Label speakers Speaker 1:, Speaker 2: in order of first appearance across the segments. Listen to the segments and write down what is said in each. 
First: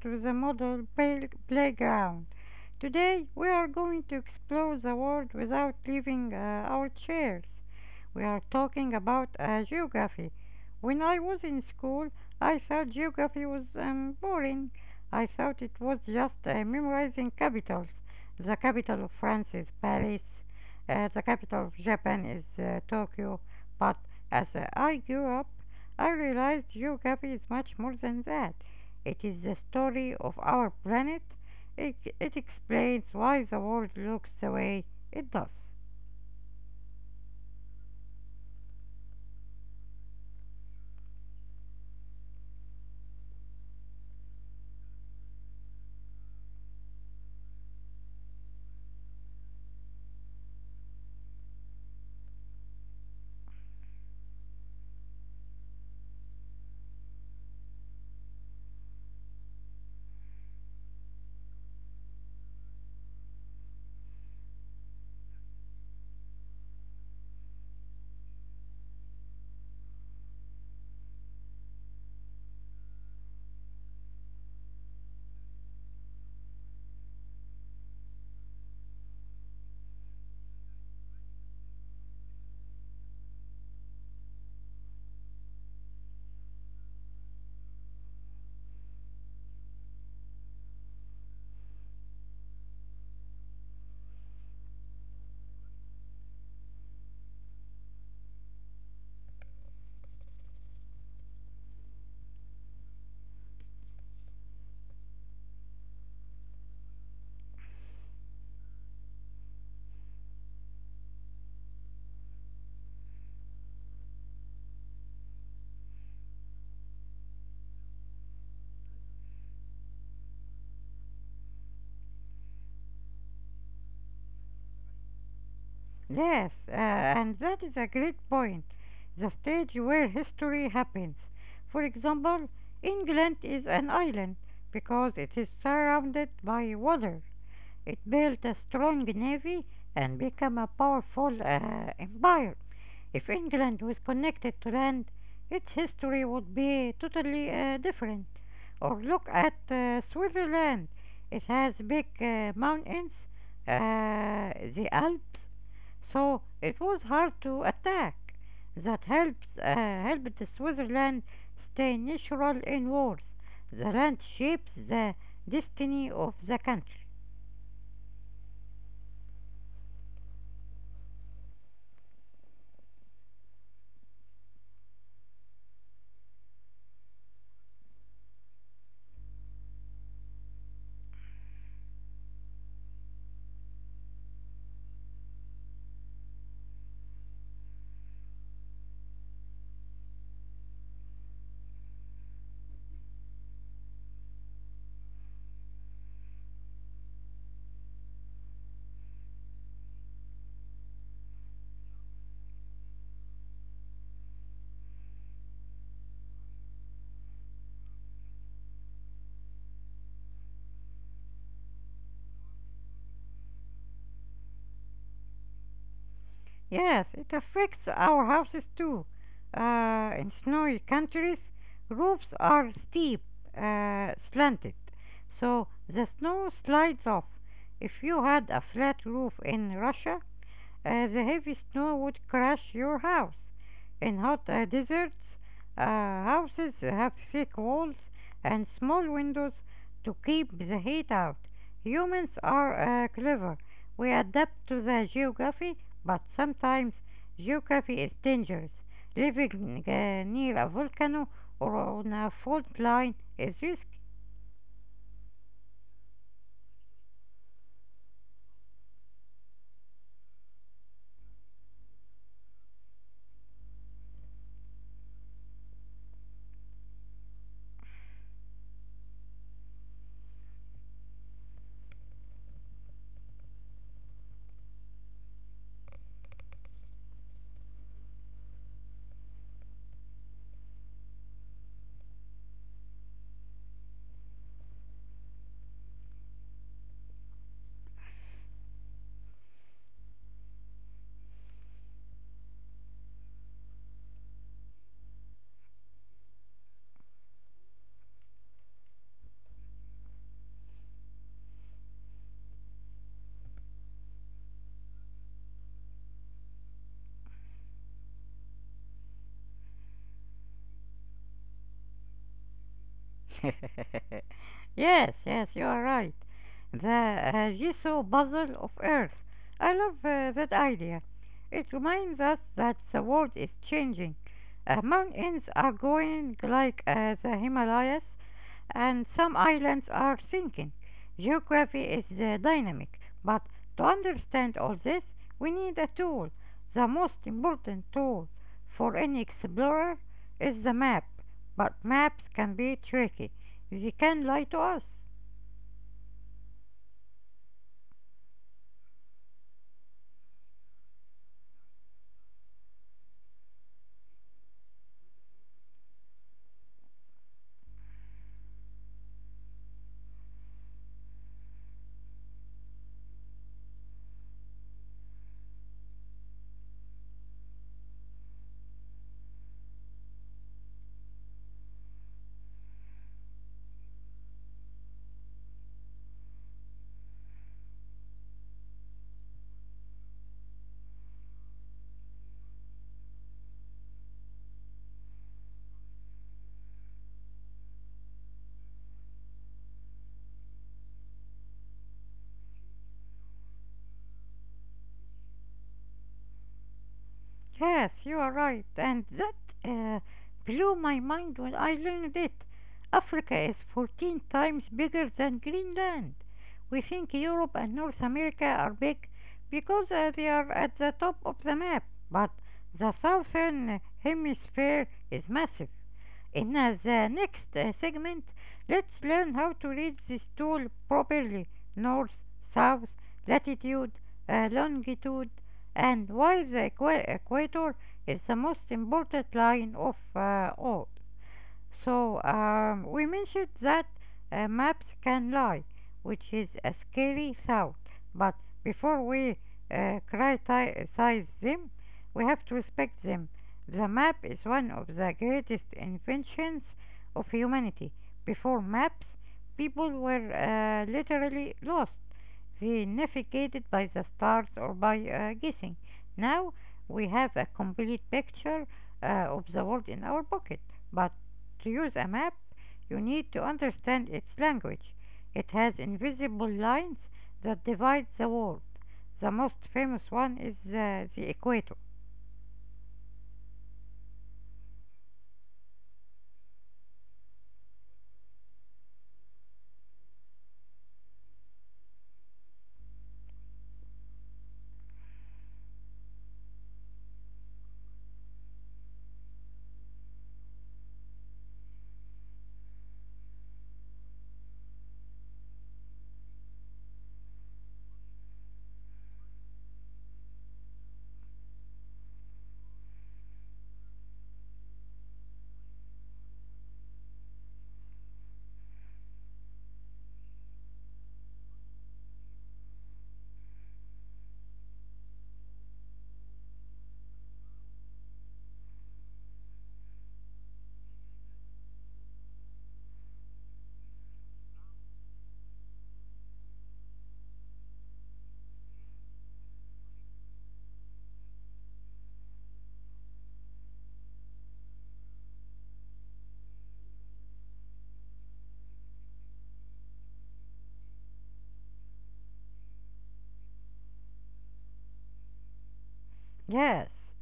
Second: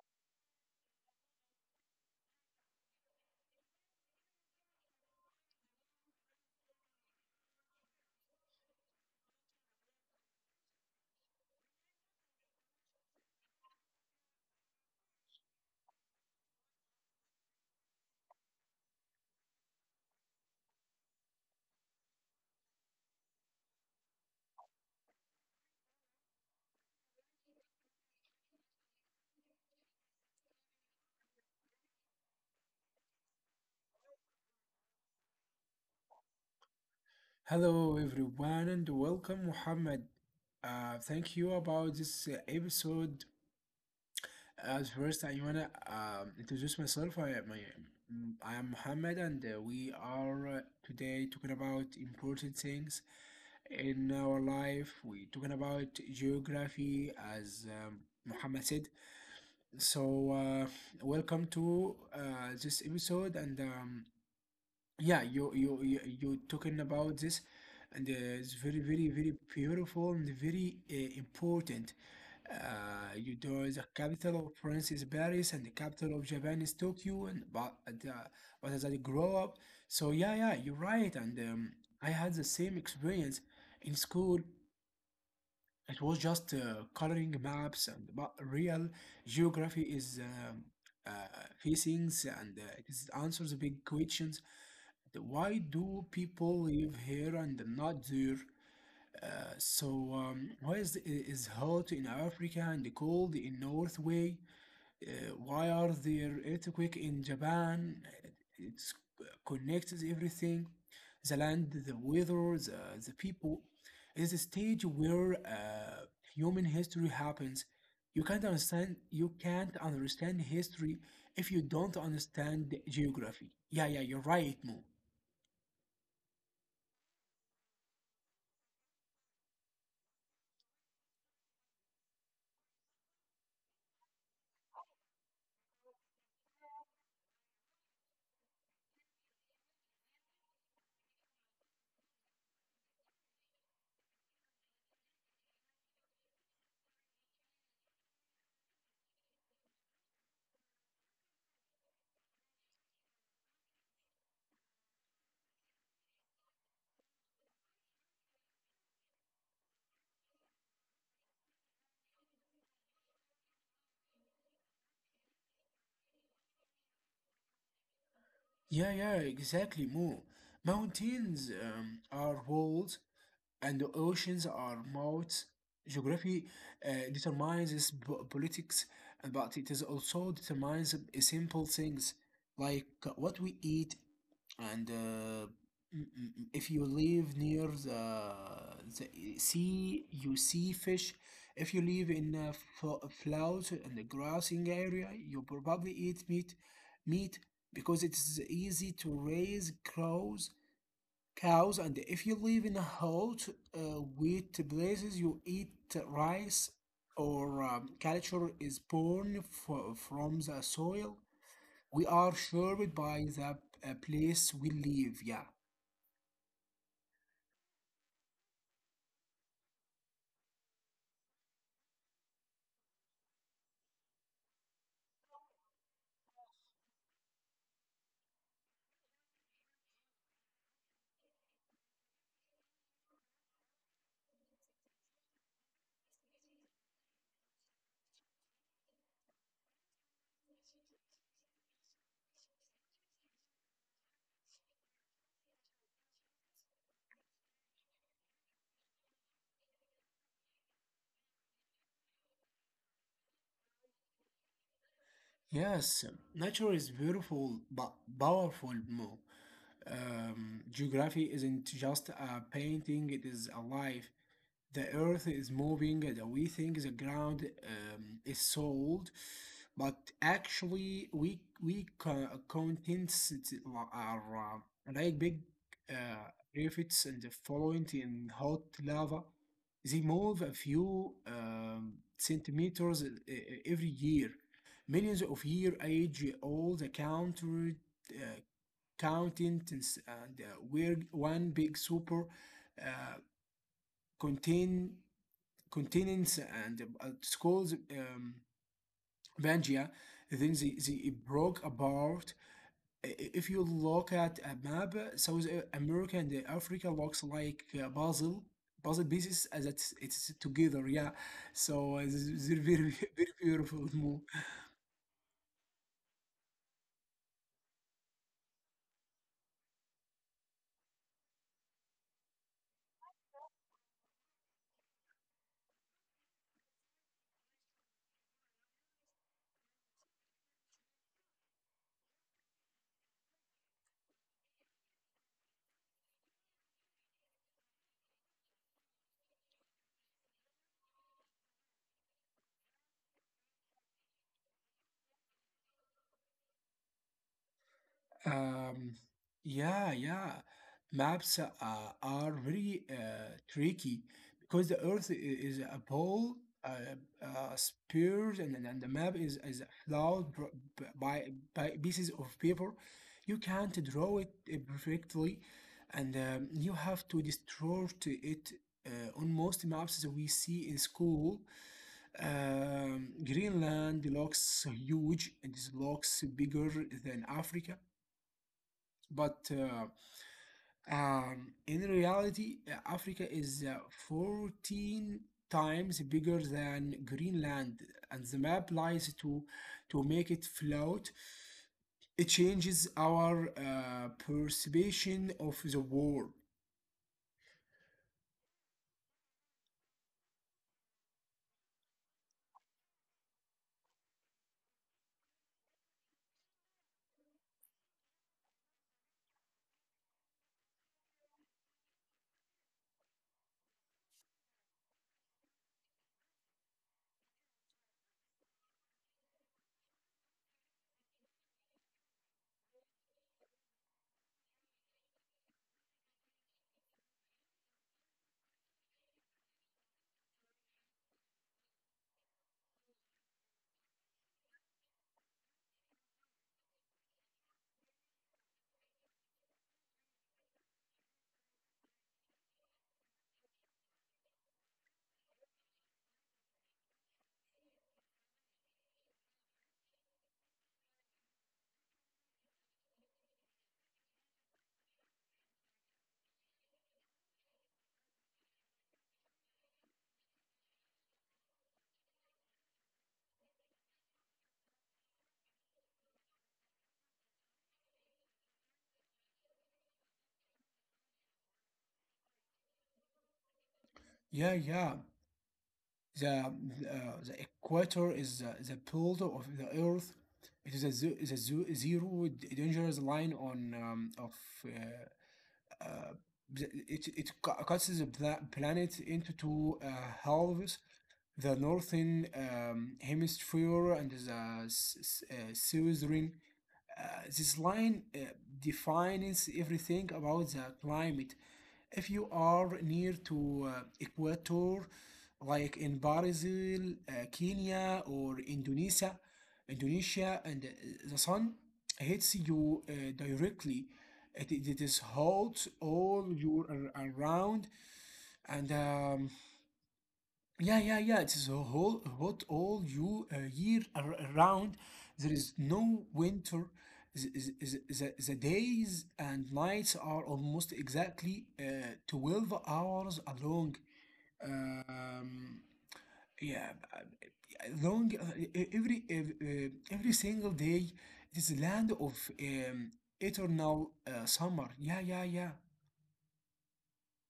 Speaker 1: to the Model Play- Playground. Today we are going to explore the world without leaving our chairs. We are talking about geography. When I was in school, I thought geography was boring. I thought it was just memorizing capitals. The capital of France is Paris, the capital of Japan is Tokyo. But as I grew up, I realized geography is much more than that. It is the story of our planet. It explains why the world looks the way it does.
Speaker 2: Hello everyone and welcome Muhammad. Thank you about this episode. As first, I wanna introduce myself. I am Muhammad, and we are today talking about important things in our life. We talking about geography, as Muhammad said. So welcome to this episode, and yeah, you talking about this, and it's very beautiful and very important. You know, the capital of France is Paris, and the capital of Japan is Tokyo, and uh, but as I grow up, so yeah, you're right, and I had the same experience in school. It was just coloring maps, and but real geography is uh, facings, and it is answers big questions. Why do people live here and not there? Why is hot in Africa and cold in North way? Why are there earthquake in Japan? It's connects everything, the land, the weather, the people. It's a stage where human history happens. You can't understand history if you don't understand geography. Yeah, yeah, you're right, Mo.
Speaker 1: Yes, and that is a great point. The stage where history happens. For example, England is an island because it is surrounded by water. It built a strong navy and became a powerful empire. If England was connected to land, its history would be totally different. Or look at Switzerland. It has big mountains, the Alps, so it was hard to attack. That helps helped Switzerland stay neutral in wars. The land shapes the destiny of the country.
Speaker 2: Yeah, yeah, exactly, Mo. Mountains are walls, and the oceans are mouth. Geography determines its politics, and but it is also determines a simple things, like what we eat and if you live near the sea, you see fish. If you live in a flat and a grassing area, you probably eat meat, meat, because it is easy to raise cows, and if you live in a hot wheat places, you eat rice, or culture is born from the soil. We are shaped by the place we live. Yeah.
Speaker 1: Yes, it affects our houses too. In snowy countries, roofs are steep, slanted, so the snow slides off. If you had a flat roof in Russia, the heavy snow would crush your house. In hot deserts, houses have thick walls and small windows to keep the heat out. Humans are clever. We adapt to the geography, but sometimes geography is dangerous. Living near a volcano or on a fault line is risky.
Speaker 2: Yes, nature is beautiful but powerful, more. Geography isn't just a painting, it is alive. The earth is moving, and we think the ground is solid, but actually contents it are like big uh, rivets and the fluent in hot lava. They move a few centimeters every year. Millions of year age old the counter, uh, counting, and we're one big super uh, contain continents, and schools Pangaea, then they broke apart. If you look at a map, South America and Africa looks like puzzle pieces as it's together. Yeah, so this is very beautiful move.
Speaker 1: Yes, yes, you are right. The jigsaw puzzle of Earth. I love that idea. It reminds us that the world is changing. Mountains are going like the Himalayas, and some islands are sinking. Geography is dynamic, but to understand all this, we need a tool. The most important tool for any explorer is the map, but maps can be tricky. They can lie to us.
Speaker 2: Um, yeah, yeah. Maps are very tricky because the Earth is a ball, uh, spheres, and the map is flawed by pieces of paper. You can't draw it perfectly, and you have to distort it. Uh, on most maps that we see in school, Greenland looks huge, and it looks bigger than Africa, but in reality, Africa is 14 times bigger than Greenland, and the map lies to make it float. It changes our perception of the world.
Speaker 1: Yes, you are right, and that uh, blew my mind when I learned it. Africa is 14 times bigger than Greenland. We think Europe and North America are big because they are at the top of the map, but the southern hemisphere is massive. In the next segment, let's learn how to read this tool properly: north, south, latitude, longitude, and why the equator is the most important line of all. So we mentioned that maps can lie, which is a scary thought. But before we criticize them, we have to respect them. The map is one of the greatest inventions of humanity. Before maps, people were literally lost. They navigated by the stars or by guessing. Now we have a complete picture of the world in our pocket. But to use a map, you need to understand its language. It has invisible lines that divide the world. The most famous one is the equator.
Speaker 2: Yeah, yeah. The, uh, the equator is the pole of the Earth. It is a zero dangerous line on uh, uh, it, it cu- cuts the planet into two halves: the northern hemisphere and the southern. This line defines everything about the climate. If you are near to equator, like in Brazil, Kenya, or Indonesia, and the sun hits you directly. It is hot all year around, and yeah, yeah, yeah. It is a whole hot all you year around. There is no winter. The days and nights are almost exactly 12 hours long. Um, yeah, long every single day. It is a land of eternal summer. Yeah, yeah, yeah.
Speaker 1: Yes,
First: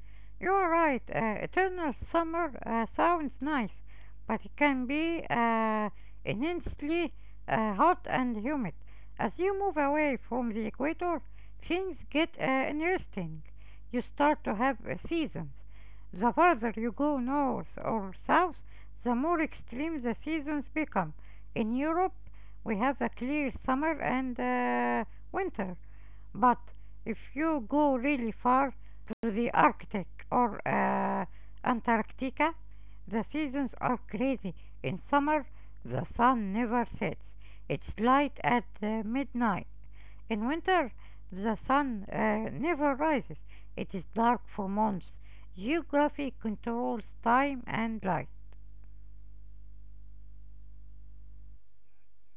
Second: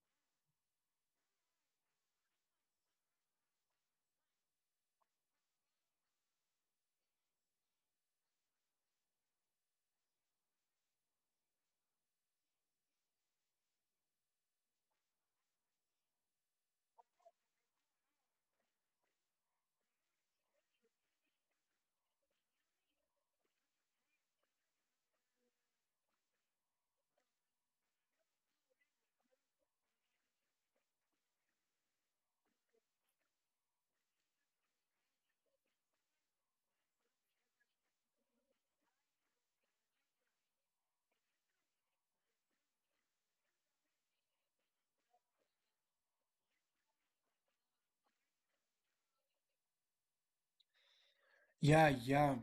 Speaker 1: you are right. Eternal summer sounds nice, but it can be immensely hot and humid. As you move away from the equator, things get interesting. You start to have seasons. The farther you go north or south, the more extreme the seasons become. In Europe, we have a clear summer and winter. But if you go really far to the Arctic or Antarctica, the seasons are crazy. In summer, the sun never sets. It's light at midnight. In winter, the sun never rises. It is dark for months. Geography controls time and light.
Speaker 2: Yeah, yeah.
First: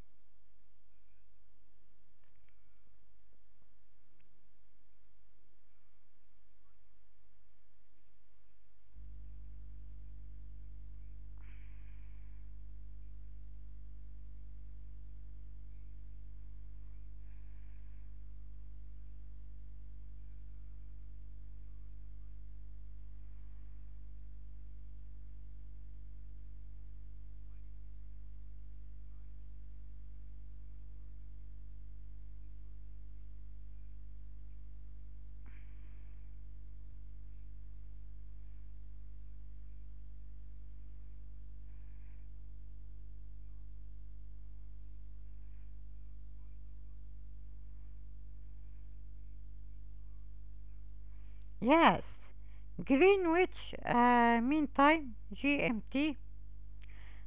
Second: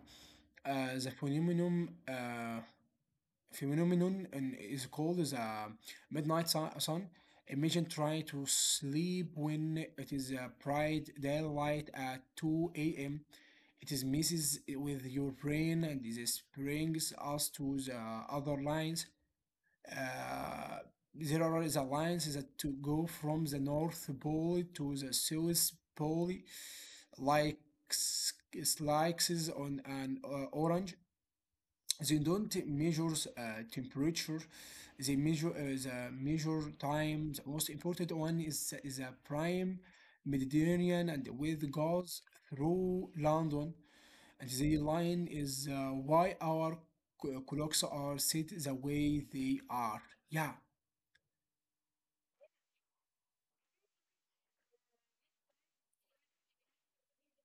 Speaker 2: Uh, the phenomenon and is called as a midnight sun. Imagine trying to sleep when it is a bright daylight at 2 a.m. It is messes with your brain, and this brings us to the other lines. Uh, there are the lines that to go from the North Pole to the South Pole, like s- slices on an orange. They don't measure uh, temperature, they measure the measure time. The most important one is a prime mediterranean and with gas through london, and the line is why our clocks are set the way they are. Yeah.
Speaker 1: Yes, Greenwich Mean Time, GMT.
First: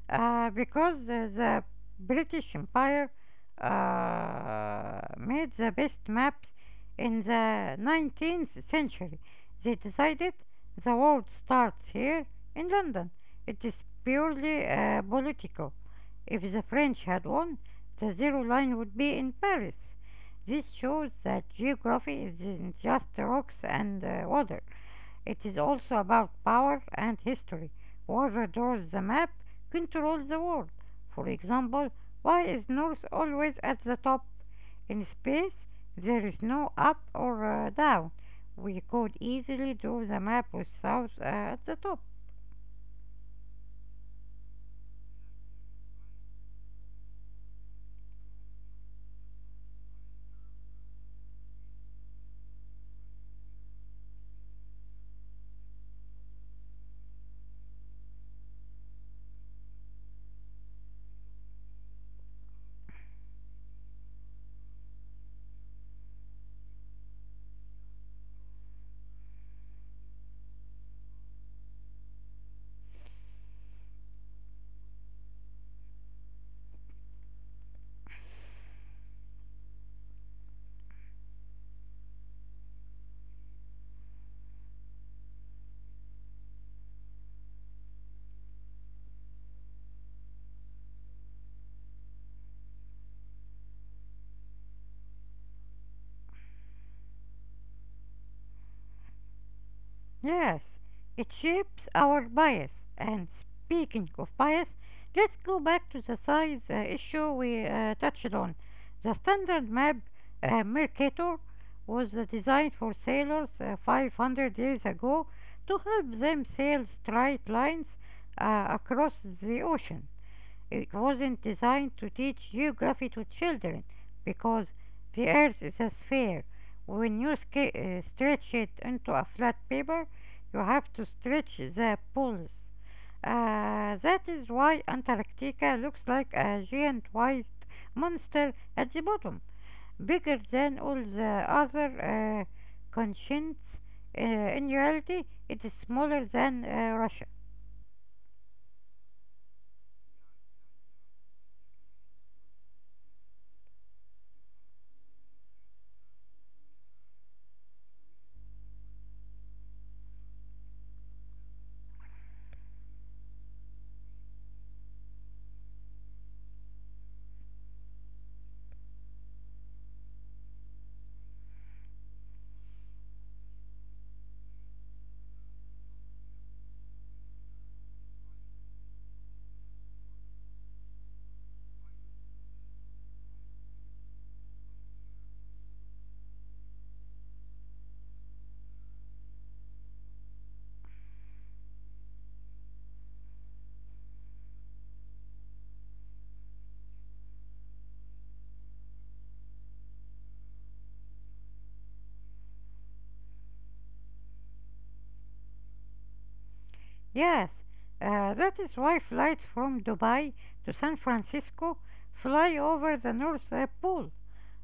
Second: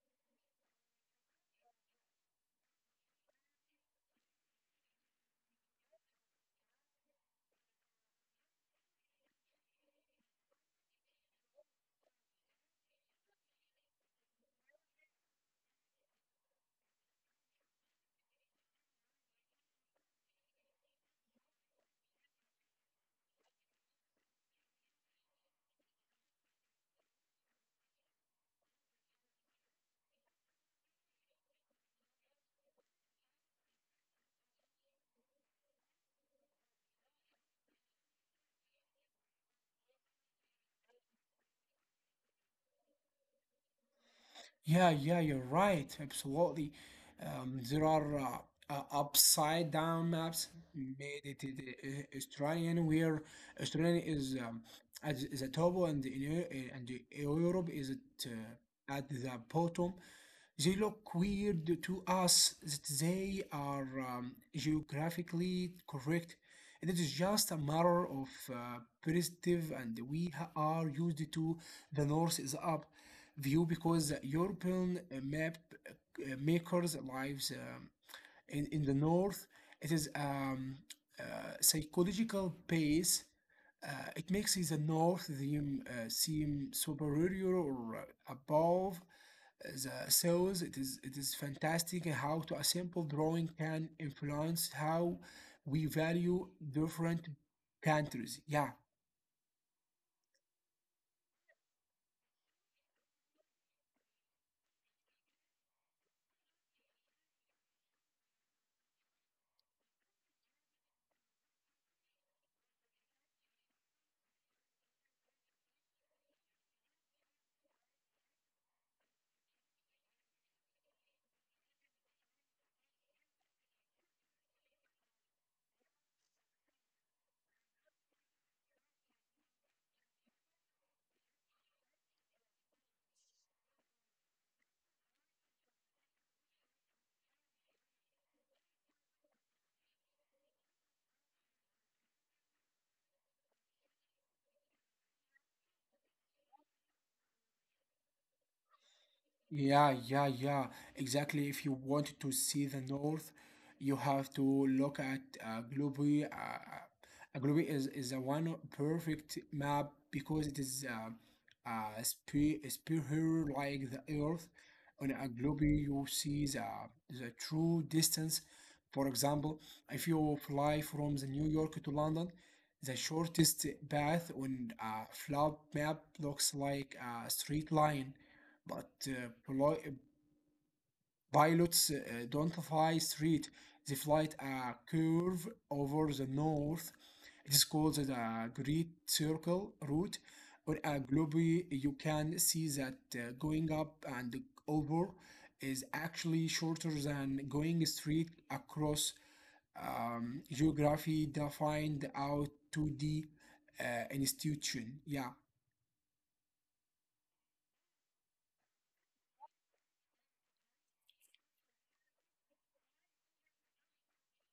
Speaker 1: Because the British Empire made the best maps in the 19th century. They decided the world starts here in London. It is purely political. If the French had won, the zero line would be in Paris. This shows that geography isn't just rocks and water. It is also about power and history. Whoever draws the map controls the world. For example, why is North always at the top? In space, there is no up or down. We could easily draw the map with South at the top.
Speaker 2: Yeah, yeah, you're right. Absolutely. There are upside down maps made it in the, Australian, where Australia is at the top, and Europe is at the bottom. They look weird to us, that they are geographically correct. And it is just a matter of perspective, and we are used to the "north is up" view, because European map makers lives in the north. It is uh, psychological base. Uh, it makes the north seem superior or above the cells. It is fantastic how to a simple drawing can influence how we value different countries. Yeah.
Speaker 1: Yes, it shapes our bias. And speaking of bias, let's go back to the size issue we touched on. The standard map, Mercator, was designed for sailors 500 years ago to help them sail straight lines across the ocean. It wasn't designed to teach geography to children because the earth is a sphere. When you stretch it into a flat paper, you have to stretch the poles. That is why Antarctica looks like a giant white monster at the bottom, bigger than all the other continents. In reality, it is smaller than Russia.
Speaker 2: Yeah, yeah, yeah. Exactly. If you want to see the north, you have to look at Globe. Globe is a one perfect map because it is spe- sphere like the earth. On a globe, you see the true distance. For example, if you fly from the New York to London, the shortest path on a flap map looks like a straight line, but pilots don't fly straight. They fly a curve over the north. It is called the Great Circle route. On a globe, you can see that going up and over is actually shorter than going straight across. Geography defined out to the institution. Yeah,
Speaker 1: Yes, that is why flights from Dubai to San Francisco fly over the North Pole.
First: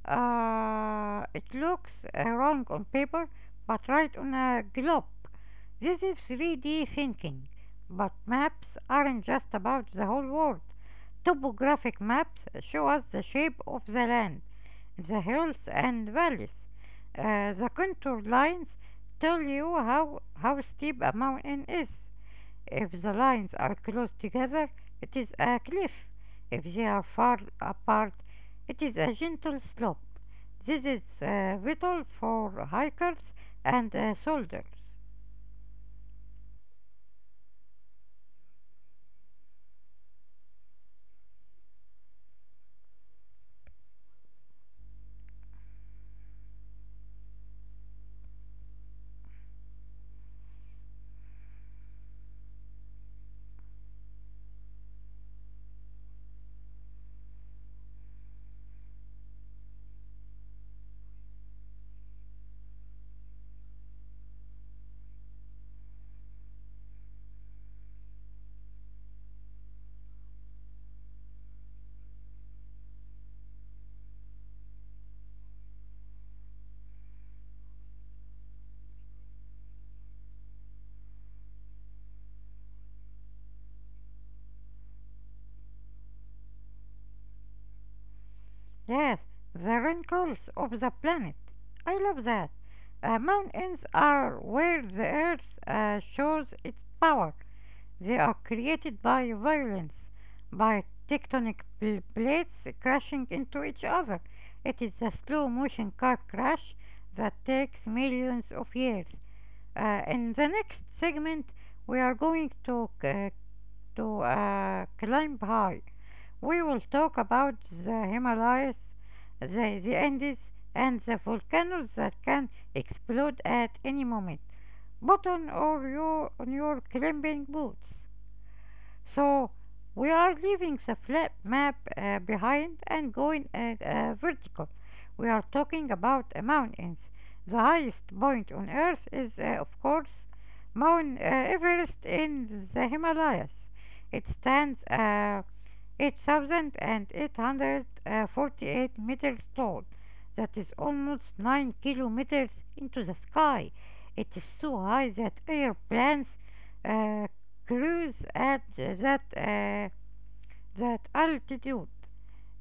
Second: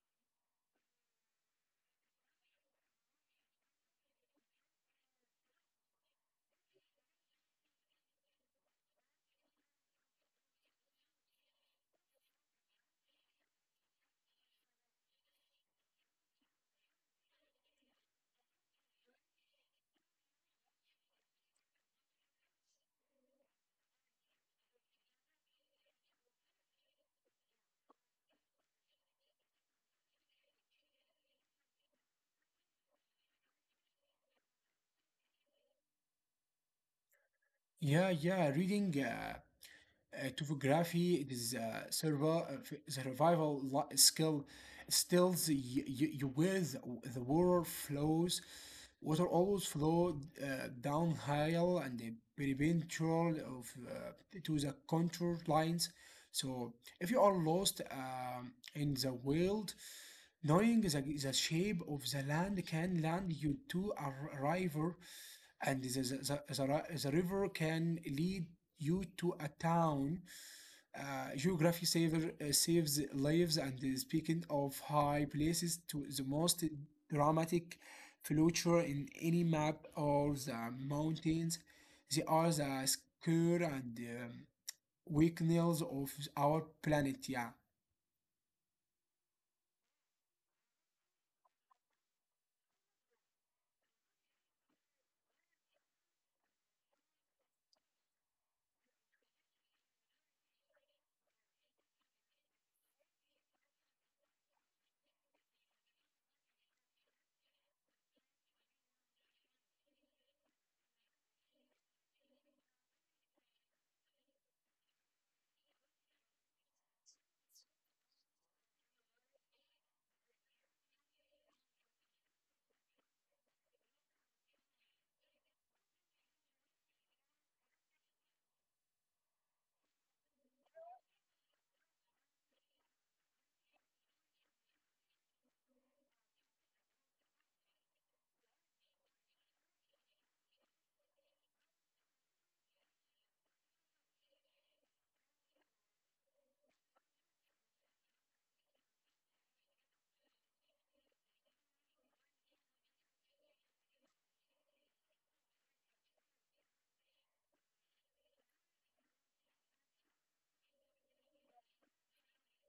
Speaker 1: It looks wrong on paper, but right on a globe. This is 3D thinking, but maps aren't just about the whole world. Topographic maps show us the shape of the land, the hills and valleys. The contour lines tell you how steep a mountain is. If the lines are close together, it is a cliff. If they are far apart, it is a gentle slope. This is vital for hikers and soldiers.
Speaker 2: yeah, yeah. Reading topography, it is a survival skill. Still, you where the water flows. Water always flow downhill and the perpendicular of to the contour lines. So, if you are lost in the wild, knowing the shape of the land can land you to a river, and the river can lead you to a town. Geography saves lives. And speaking of high places, to the most dramatic feature in any map are the mountains. They are the score and weak nails of our planet. Yeah.
Speaker 1: Yes, the wrinkles of the planet. I love that. Mountains are where the earth shows its power. They are created by violence, by tectonic plates crashing into each other. It is a slow motion car crash that takes millions of years. In the next segment, we are going to climb high. We will talk about the Himalayas, the Andes, and the volcanoes that can explode at any moment. Put on all your on your climbing boots. So we are leaving the flat map behind and going vertical. We are talking about mountains. The highest point on Earth is, of course, Mount Everest in the Himalayas. It stands 8,848 meters tall. That is almost 9 kilometers into the sky. It is so high that airplanes uh, cruise at that altitude.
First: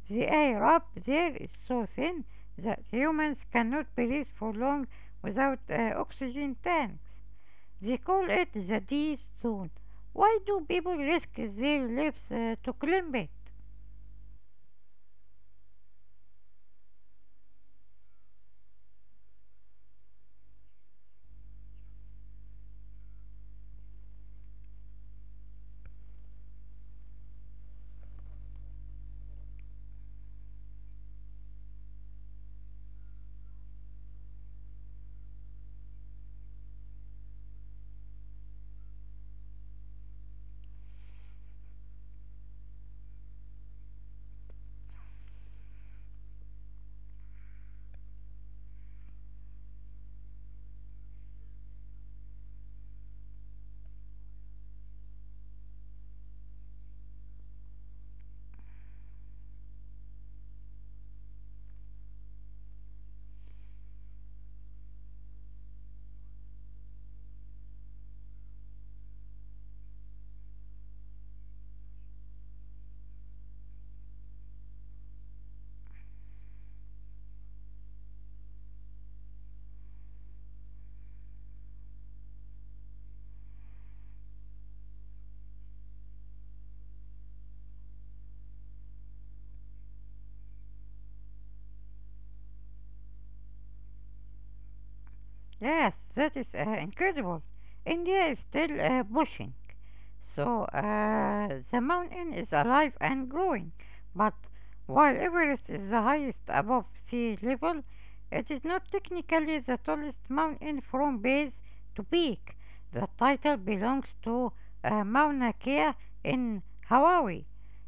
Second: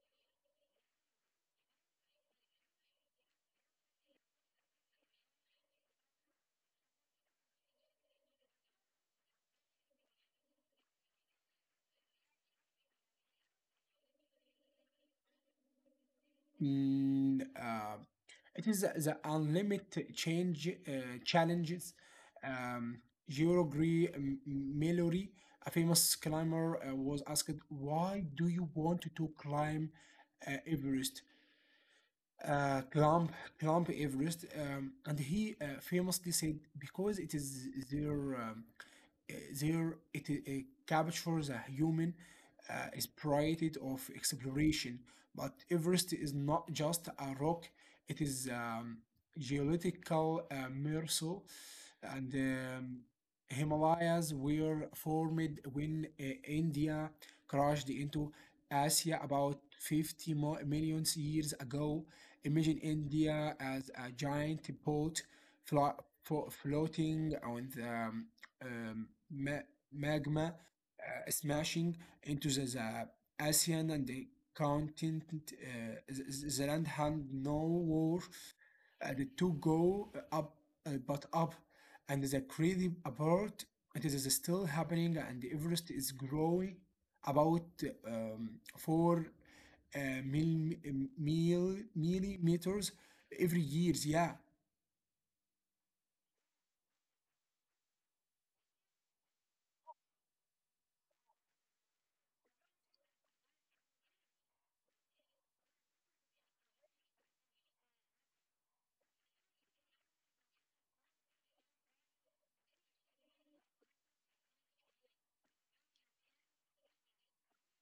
Speaker 1: The air up there is so thin that humans cannot breathe for long without oxygen tanks. They call it the D zone. Why do people risk their lives to climb it?
Speaker 2: Mm, uh, It is the unlimited change challenges. Um, Eurogree Mallory, a famous climber, was asked, "Why do you want to climb Everest?" Climb climb Everest?" And he famously said, "Because it is their uh, their it, uh, captures a human spirit of exploration." But Everest is not just a rock; it is geological mirror. And Himalayas were formed when India crashed into Asia about 50 million years ago. Imagine India as a giant boat flo- floating on the magma, smashing into the Asian and the continent. The land had nowhere to go up, but up, and the crazy apart. It is still happening, and Everest is growing about four uh, mil, eh, millimeters every year. Yeah.
Speaker 1: Yes, that is incredible. India is still pushing. So the mountain is alive and growing, but while Everest is the highest above sea level, it is not technically the tallest mountain from base to peak. The title belongs to Mauna Kea in Hawaii.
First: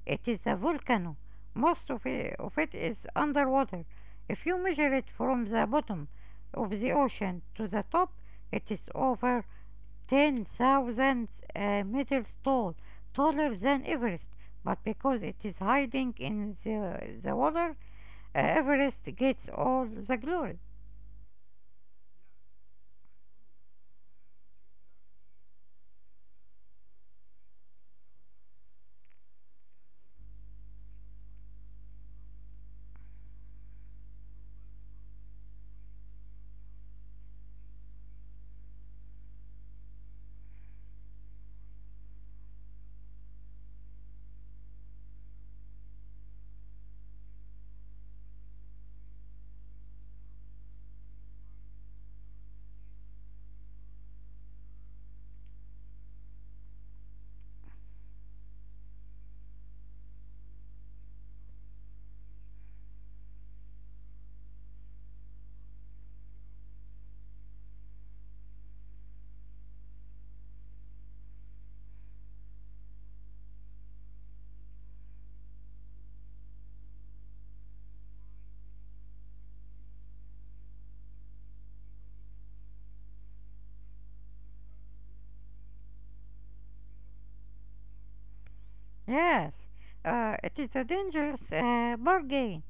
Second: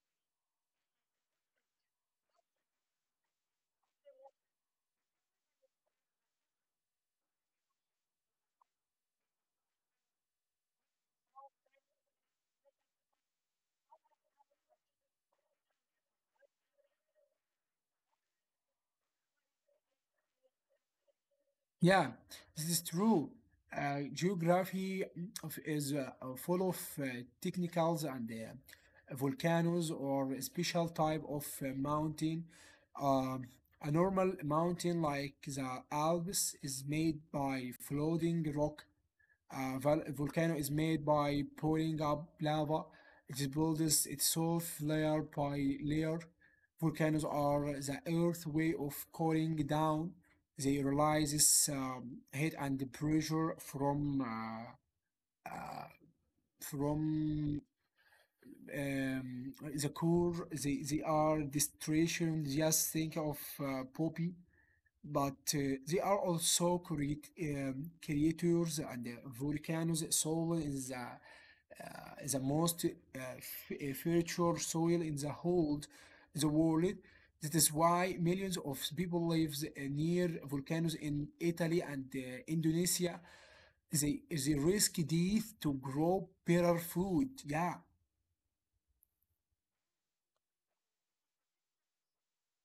Speaker 1: It is a volcano. Most of it is underwater. If you measure it from the bottom of the ocean to the top, it is over 10,000 meters tall, taller than Everest. But because it is hiding in the water, Everest gets all the glory.
Speaker 2: Yeah, this is true. Geography is full of technicals, and volcanoes or a special type of mountain. Um, a normal mountain like the Alps is made by floating rock. A volcano is made by pouring up lava. It builds itself layer by layer. Volcanoes are the Earth's way of cooling down. They release heat and pressure from uh, from the core. They are destruction. Just think of Poppy, but they are also creators, and volcanoes. Soil is is the most uh, fertile soil in the whole the world. That is why millions of people live near volcanoes in Italy and Indonesia. They risk death to grow better food. Yeah.
Speaker 1: Yes, it is a dangerous bargain.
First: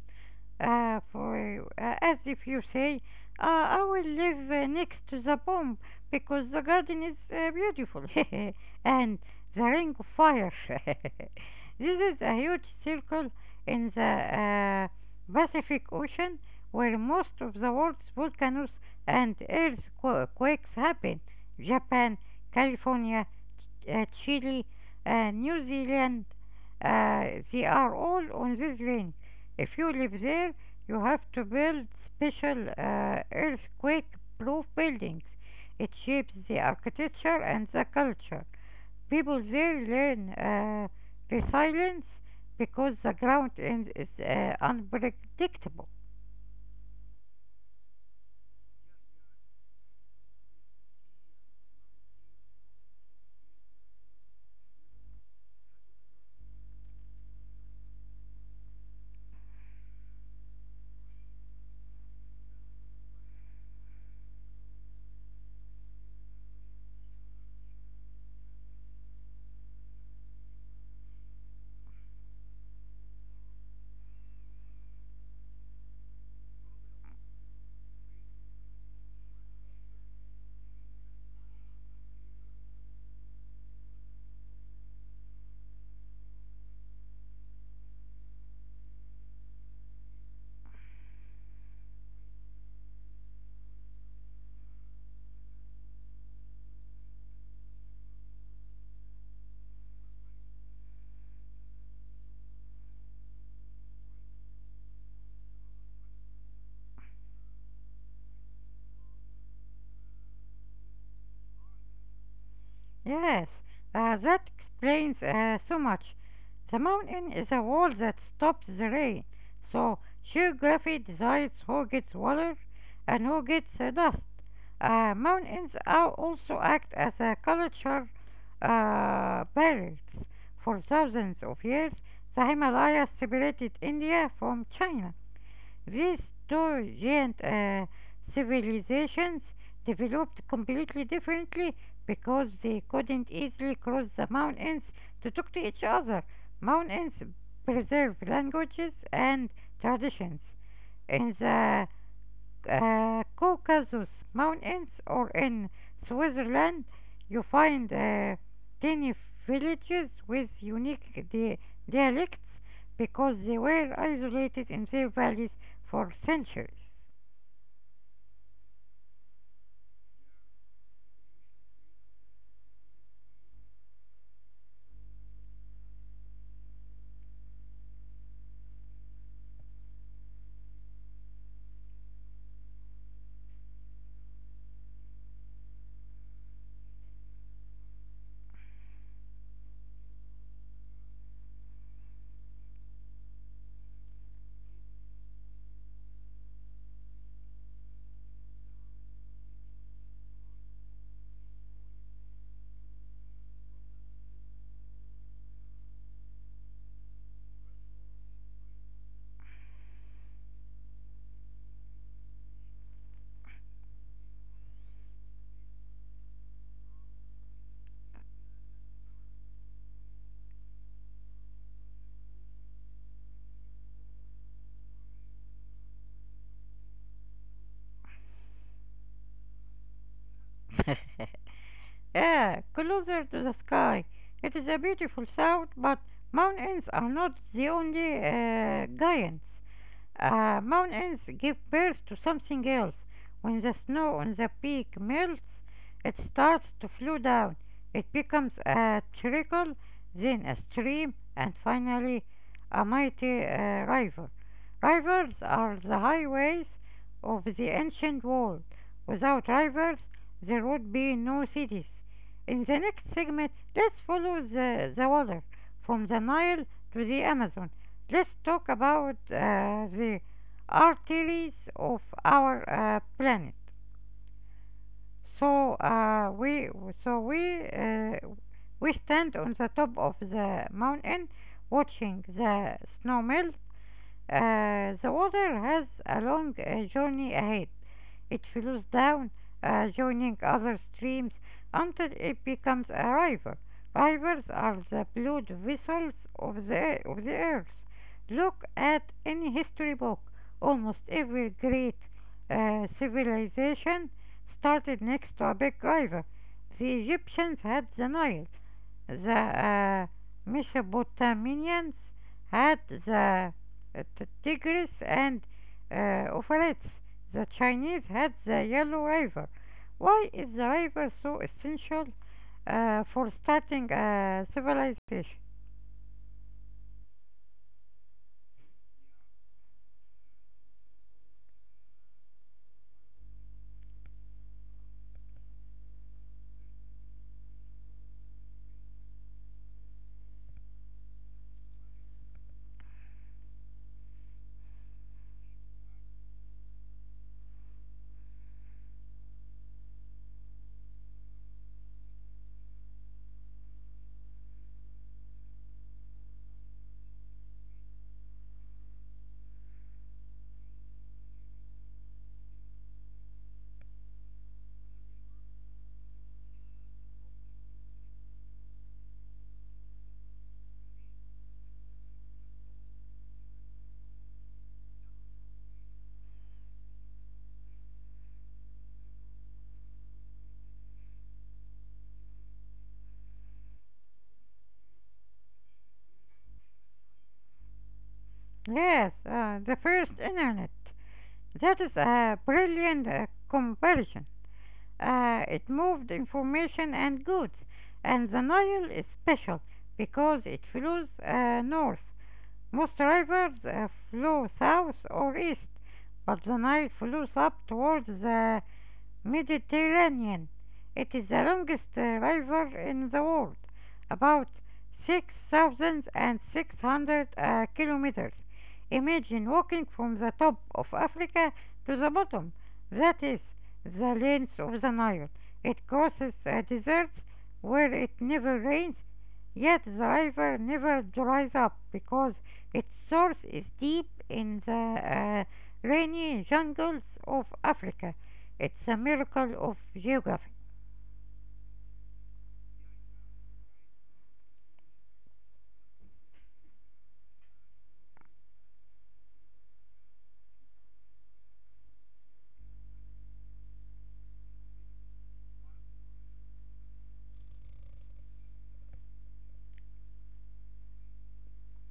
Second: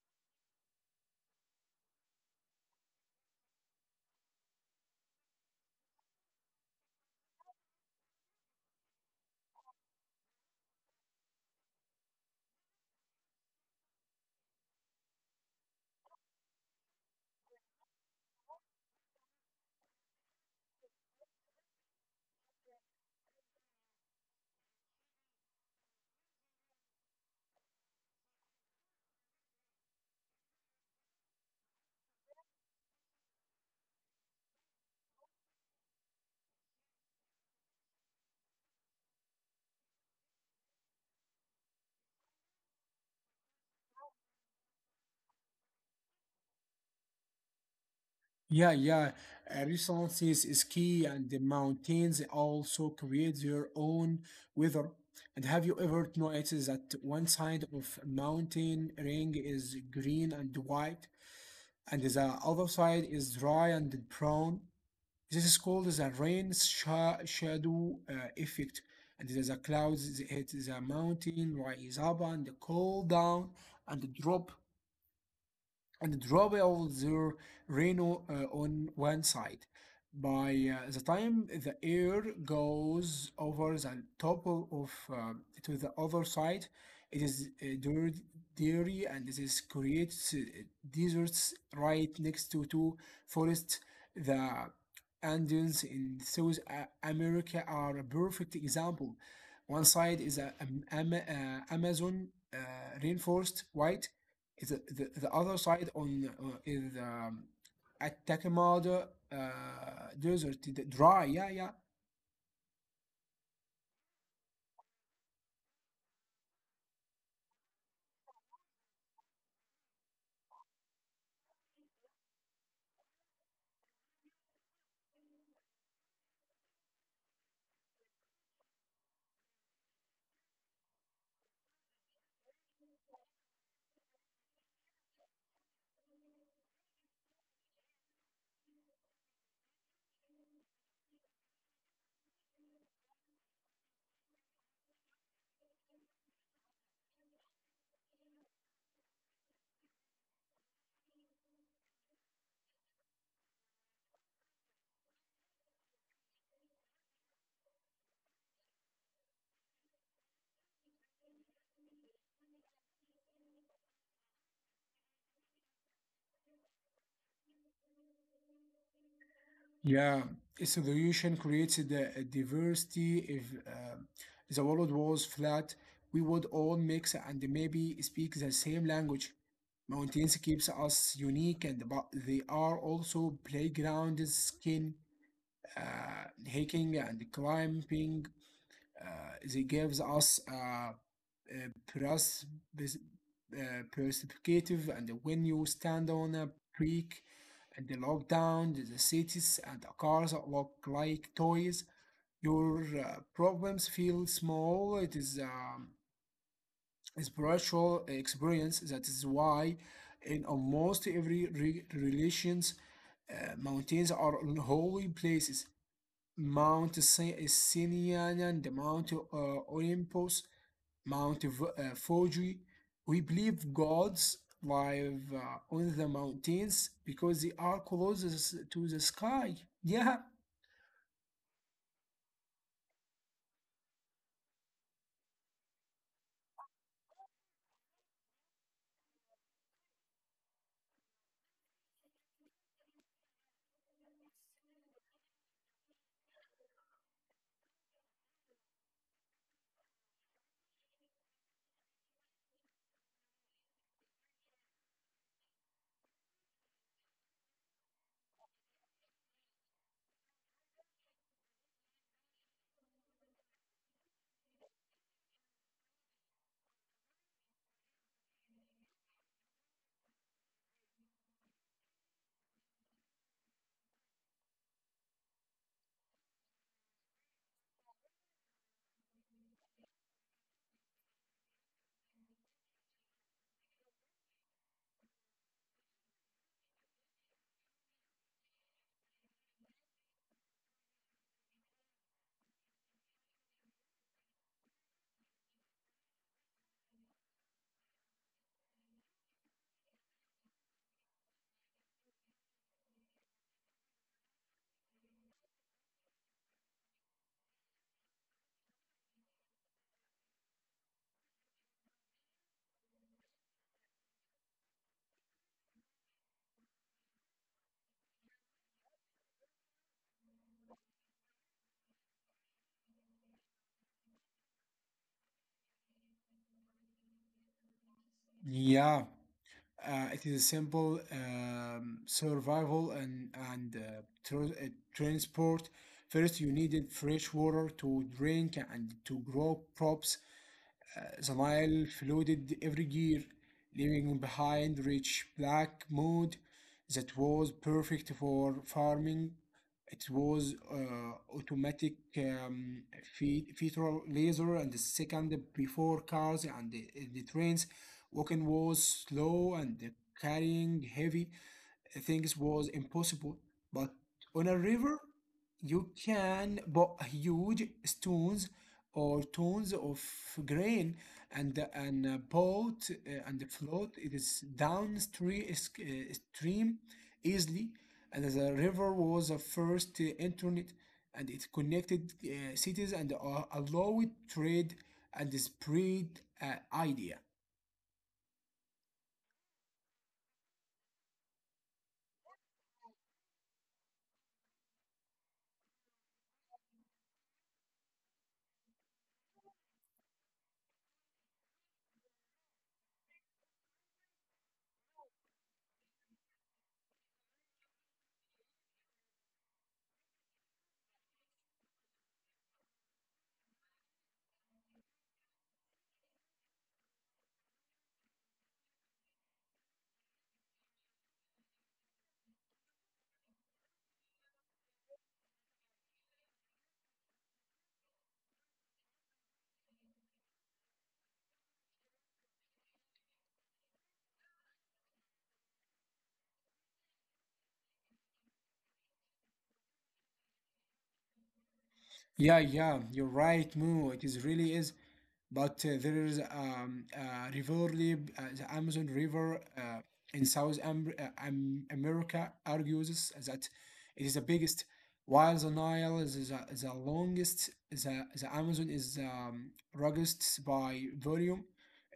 Speaker 1: As if you say, I will live next to the bomb because the garden is beautiful. And the ring of fire. This is a huge circle in the Pacific Ocean where most of the world's volcanoes and earthquakes happen. Japan, California, Chile, New Zealand, they are all on this range. If you live there, you have to build special earthquake proof buildings. It shapes the architecture and the culture. People there learn resilience because the ground is unpredictable.
Speaker 2: Yeah, yeah. Resources is key, and the mountains also create their own weather. And have you ever noticed that one side of a mountain ring is green and white, and the other side is dry and brown? This is called the rain shadow effect. And the clouds hit the mountain, rise up and cool down, and drop all their reno on one side. By the time the air goes over the top of to the other side, it is dirty, and this creates deserts right next to two forests. The Andes in South America are a perfect example. One side is Amazon rainforest, white, the other side on is Atacamada uh, desert, the dry. Yeah,
Speaker 1: Yes, that explains so much. The mountain is a wall that stops the rain, so geography decides who gets water and who gets dust. Mountains are also act as a culture barriers. For thousands of years, the Himalayas separated India from China. These two giant civilizations developed completely differently because they couldn't easily cross the mountains to talk to each other. Mountains preserve languages and traditions. In the Caucasus mountains or in Switzerland, you find tiny villages with unique dialects because they were isolated in their valleys for centuries.
Speaker 2: yeah. Its evolution creates the diversity. If the world was flat, we would all mix and maybe speak the same language. Mountains keeps us unique, and but they are also playgrounds, skin uh, hiking and climbing. Uh, they gives us a pros- pers- perspective, and when you stand on a creek and the lockdown, the cities and the cars look like toys. Your problems feel small. It is a spiritual experience. That is why, in almost every religions, mountains are holy places. Sinaai the Mount Olympus, Mount Fuji. We believe gods live on the mountains because they are closest to the sky. Yeah,
Speaker 1: Ah, closer to the sky. It is a beautiful sound, but mountains are not the only giants. Mountains give birth to something else. When the snow on the peak melts, it starts to flow down. It becomes a trickle, then a stream, and finally a mighty river. Rivers are the highways of the ancient world. Without rivers, there would be no cities. In the next segment, let's follow the water from the Nile to the Amazon. Let's talk about the arteries of our planet. So we so we We stand on the top of the mountain watching the snow melt. The water has a long journey ahead. It flows down, joining other streams until it becomes a river. Rivers are the blood vessels of the earth. Look at any history book. Almost every great civilization started next to a big river. The Egyptians had the Nile, the Mesopotamians had the uh, Tigris and Euphrates. The Chinese had the Yellow River. Why is the river so essential for starting a civilization?
Speaker 2: yeah. It is a simple survival and transport. First, you needed fresh water to drink and to grow crops. The Nile flooded every year, leaving behind rich black mud that was perfect for farming. It was automatic feeder laser and the second before cars and the trains. Walking was slow and the carrying heavy things was impossible. But on a river, you can buy huge stones or tons of grain and boat and the float it is downstream stream easily and the river was the first internet and it connected cities and allowed trade and spread uh, idea.
Speaker 1: Yes, the first internet. That is a brilliant conversion. It moved information and goods, and the Nile is special because it flows north. Most rivers flow south or east, but the Nile flows up towards the Mediterranean. It is the longest river in the world, about 6,600 kilometers. Imagine walking from the top of Africa to the bottom. That is the length of the Nile. It crosses deserts where it never rains. Yet the river never dries up because its source is deep in the rainy jungles of Africa. It's a miracle of geography.
Speaker 2: Yeah, you're right, Mo. It is really is, but there is rivalry. The Amazon River in South America argues that it is the biggest, while the Nile is the longest. The Amazon is the largest by volume.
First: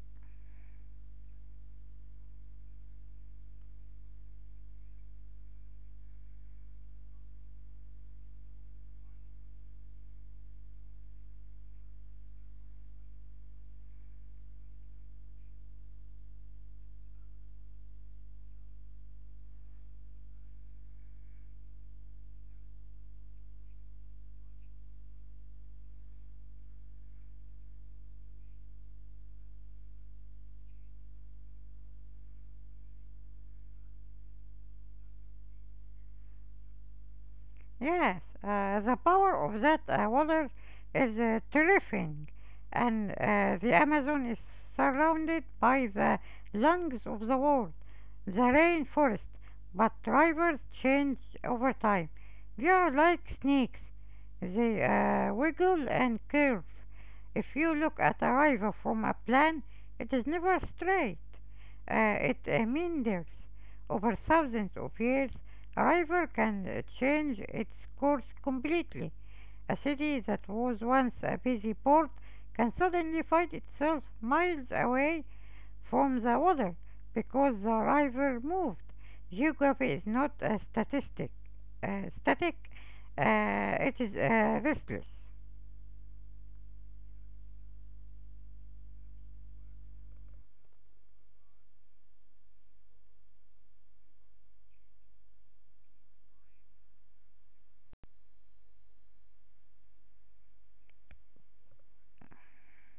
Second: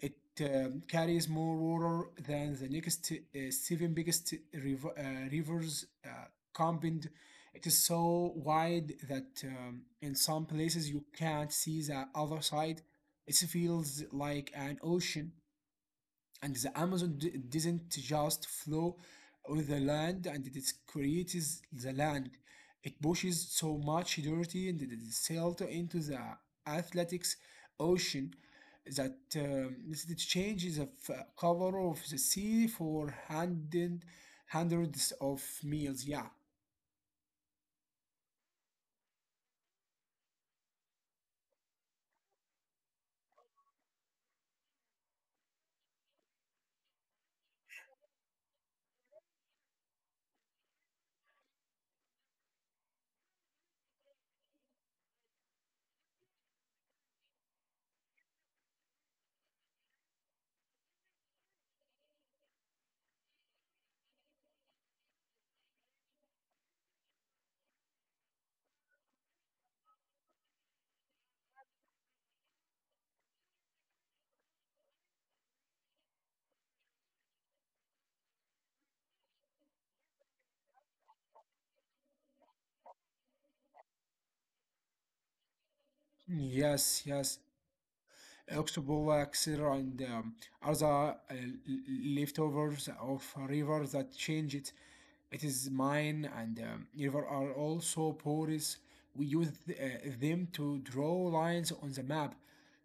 Speaker 2: It carries more water than the next seven biggest rivers combined. It is so wide that in some places you can't see the other side. It feels like an ocean, and the Amazon doesn't just flow with the land, and it creates the land. It pushes so much dirty and the silt into the athletics ocean that it changes the cover of the sea for hundreds of miles. Yeah.
Speaker 1: Yes, the power of that water is terrifying, and the Amazon is surrounded by the lungs of the world, the rainforest, but drivers change over time. They are like snakes. They wiggle and curve. If you look at a river from a plan, it is never straight. It meanders. Over thousands of years, a river can change its course completely. A city that was once a busy port can suddenly find itself miles away from the other because the river moved. Geography is not a statistic. Static, it is restless.
Speaker 2: Yes, yes. Oxbow, Xera, and other leftovers of rivers that change it. It is mine and river are also porous. We use them to draw lines on the map.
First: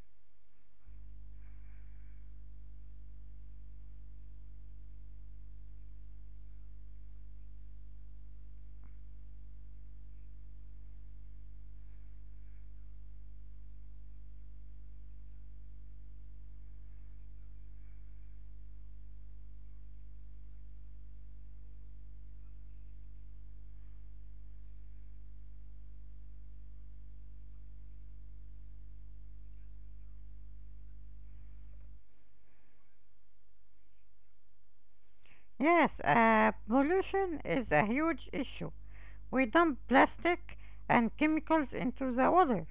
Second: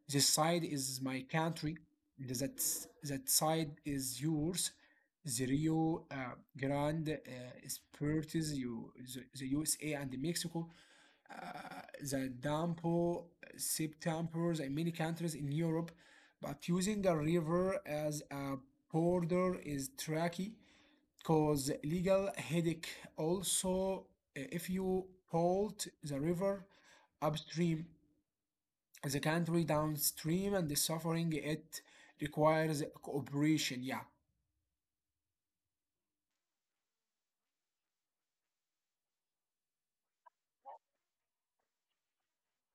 Speaker 2: This side is my country. That that side is yours. The Rio Grande is Perth, you, the USA and Mexico, uh, the Dampo septemper's in many countries in Europe, but using a river as a border is tricky cause legal headache. Also, if you pollute the river upstream, the country downstream and the suffering it requires cooperation. Yeah.
Speaker 1: Yes, pollution is a huge issue. We dump plastic and chemicals into the water,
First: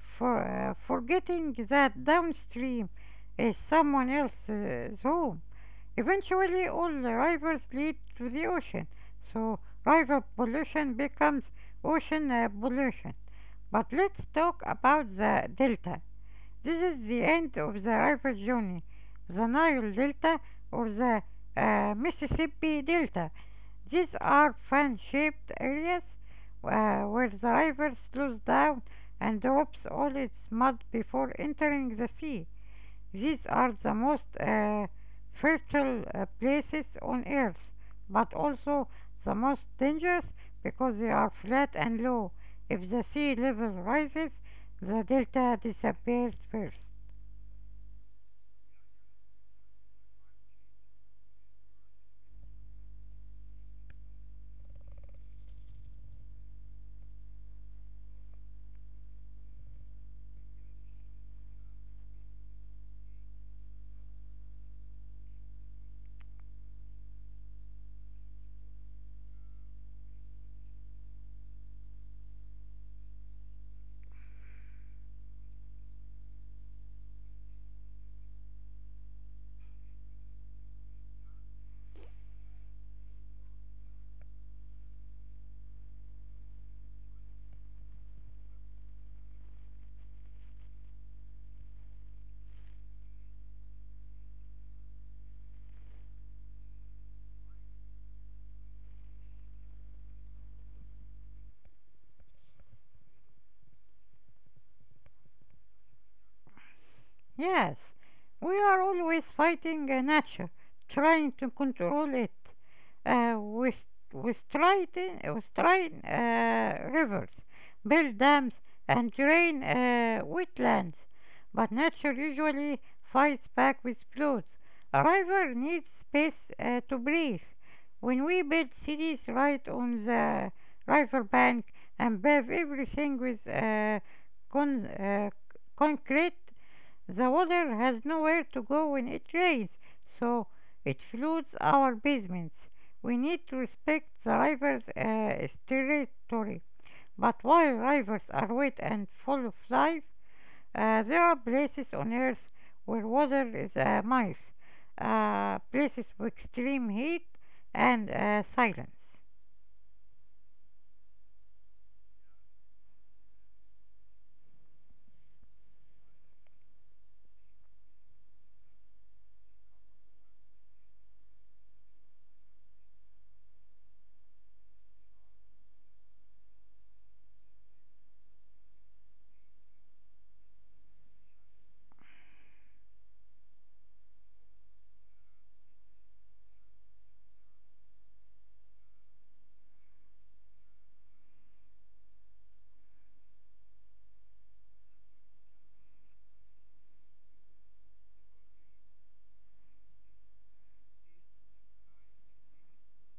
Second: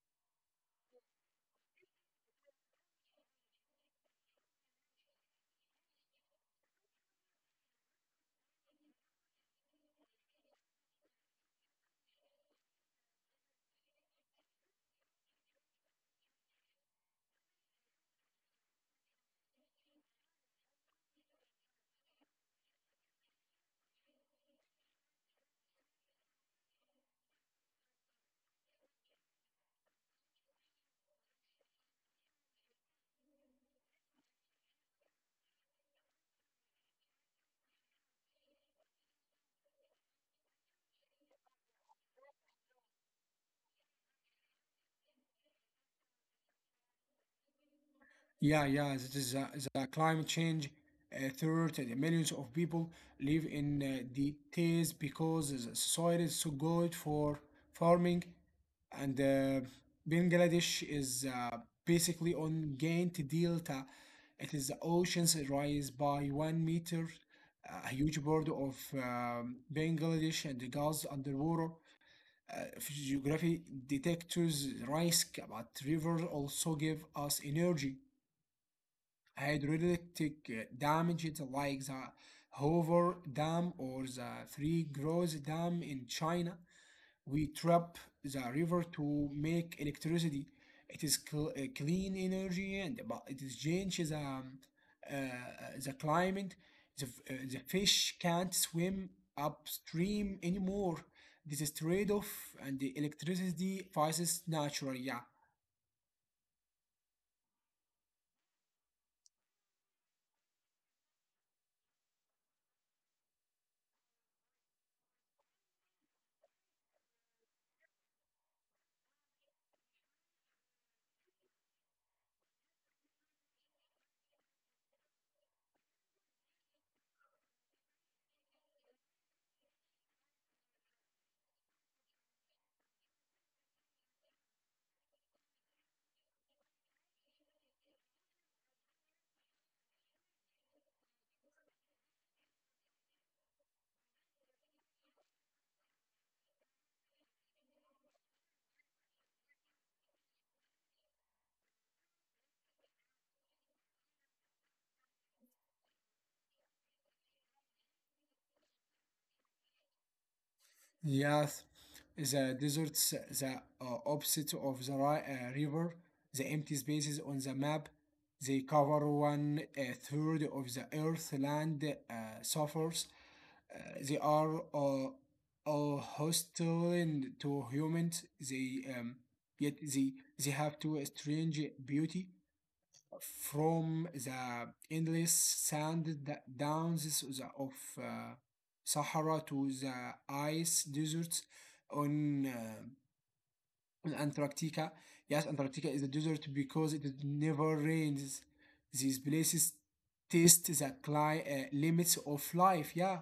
Speaker 1: forgetting that downstream is someone else's home. Eventually, all the rivers lead to the ocean, so river pollution becomes ocean pollution. But let's talk about the delta. This is the end of the river journey. The Nile Delta or the Mississippi Delta. These are fan shaped areas where the river slows down and drops all its mud before entering the sea. These are the most fertile places on Earth, but also the most dangerous because they are flat and low. If the sea level rises, the delta disappears first.
Speaker 2: Yeah, it is a, the climate change. Uh, third, the millions of people live in the cities because the soil is so good for farming, and Bangladesh is basically on Gantt Delta. It is the oceans rise by 1 meter. A huge part of Bangladesh and the Gulf underwater. Geography detectors risk, but river also give us energy. Hydrolytic damage. It's like the Hoover Dam or the Three Gross Dam in China. We trap the river to make electricity. It is clean energy, and but it is changes the climate. The, the fish can't swim upstream anymore. This is trade-off, and the electricity prices natural. Yeah.
Speaker 1: Yes, we are always fighting nature, trying to control it. Uh, we, st- we strain, we strain rivers, build dams, and drain wetlands. But nature usually fights back with floods. A river needs space to breathe. When we build cities right on the river bank and pave everything with con- uh, concrete, the water has nowhere to go when it rains, so it floods our basements. We need to respect the river's territory. But while rivers are wet and full of life, there are places on Earth where water is a myth, places with extreme heat and silence.
Speaker 2: Yes, the deserts, the opposite of the river, the empty spaces on the map, they cover one third of the Earth land suffers. They are hostile and to humans. They yet they have to a strange beauty from the endless sand downs of uh, Sahara to the ice deserts on, uh, on Antarctica. Yes, Antarctica is a desert because it never rains. These places test the limits of life. Yeah.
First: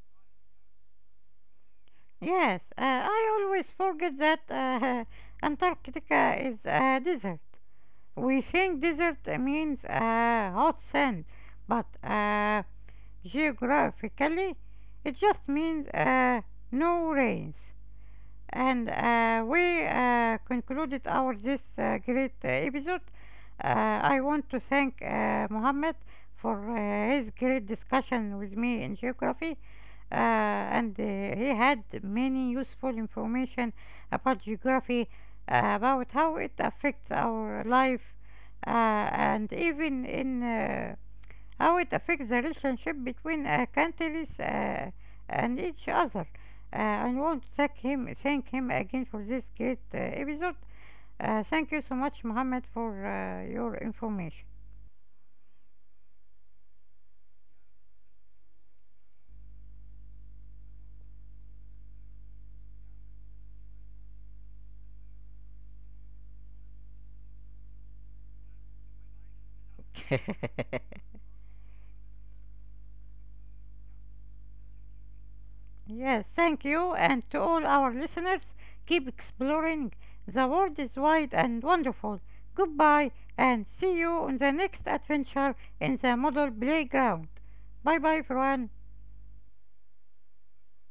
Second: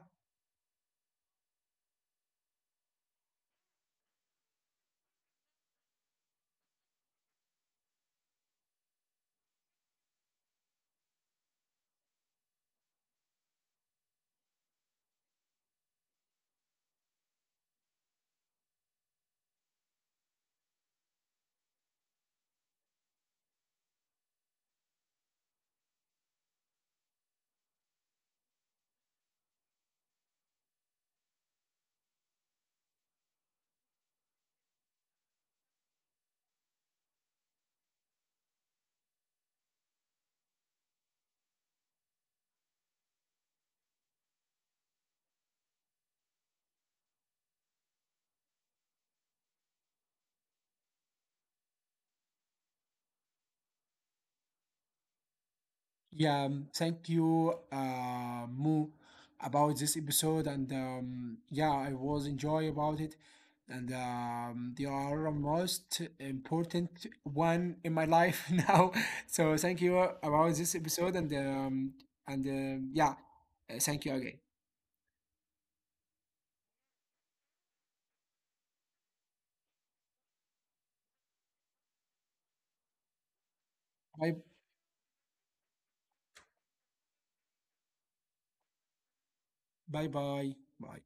Speaker 1: Yes, I always forget that Antarctica is a desert. We think desert means hot sand, but geographically it just means no rains. And we concluded our this great episode. I want to thank Mohammed for his great discussion with me in geography , and he had many useful information about geography, about how it affects our life, and even in how it affects the relationship between countries and each other. I want to thank him again for this great episode. Thank you so much, Mohammed, for your information.
Speaker 2: Yeah, thank you, Mo, about this episode, and yeah, I was enjoy about it, and they are most important one in my life now. So thank you about this episode, and yeah, thank you again.
Speaker 1: Yes, thank you, and to all our listeners, keep exploring. The world is wide and wonderful. Goodbye, and see you
Speaker 2: Bye,
Speaker 1: on the next adventure in the Model Playground. Bye bye, everyone.
Speaker 2: bye, bye, bye.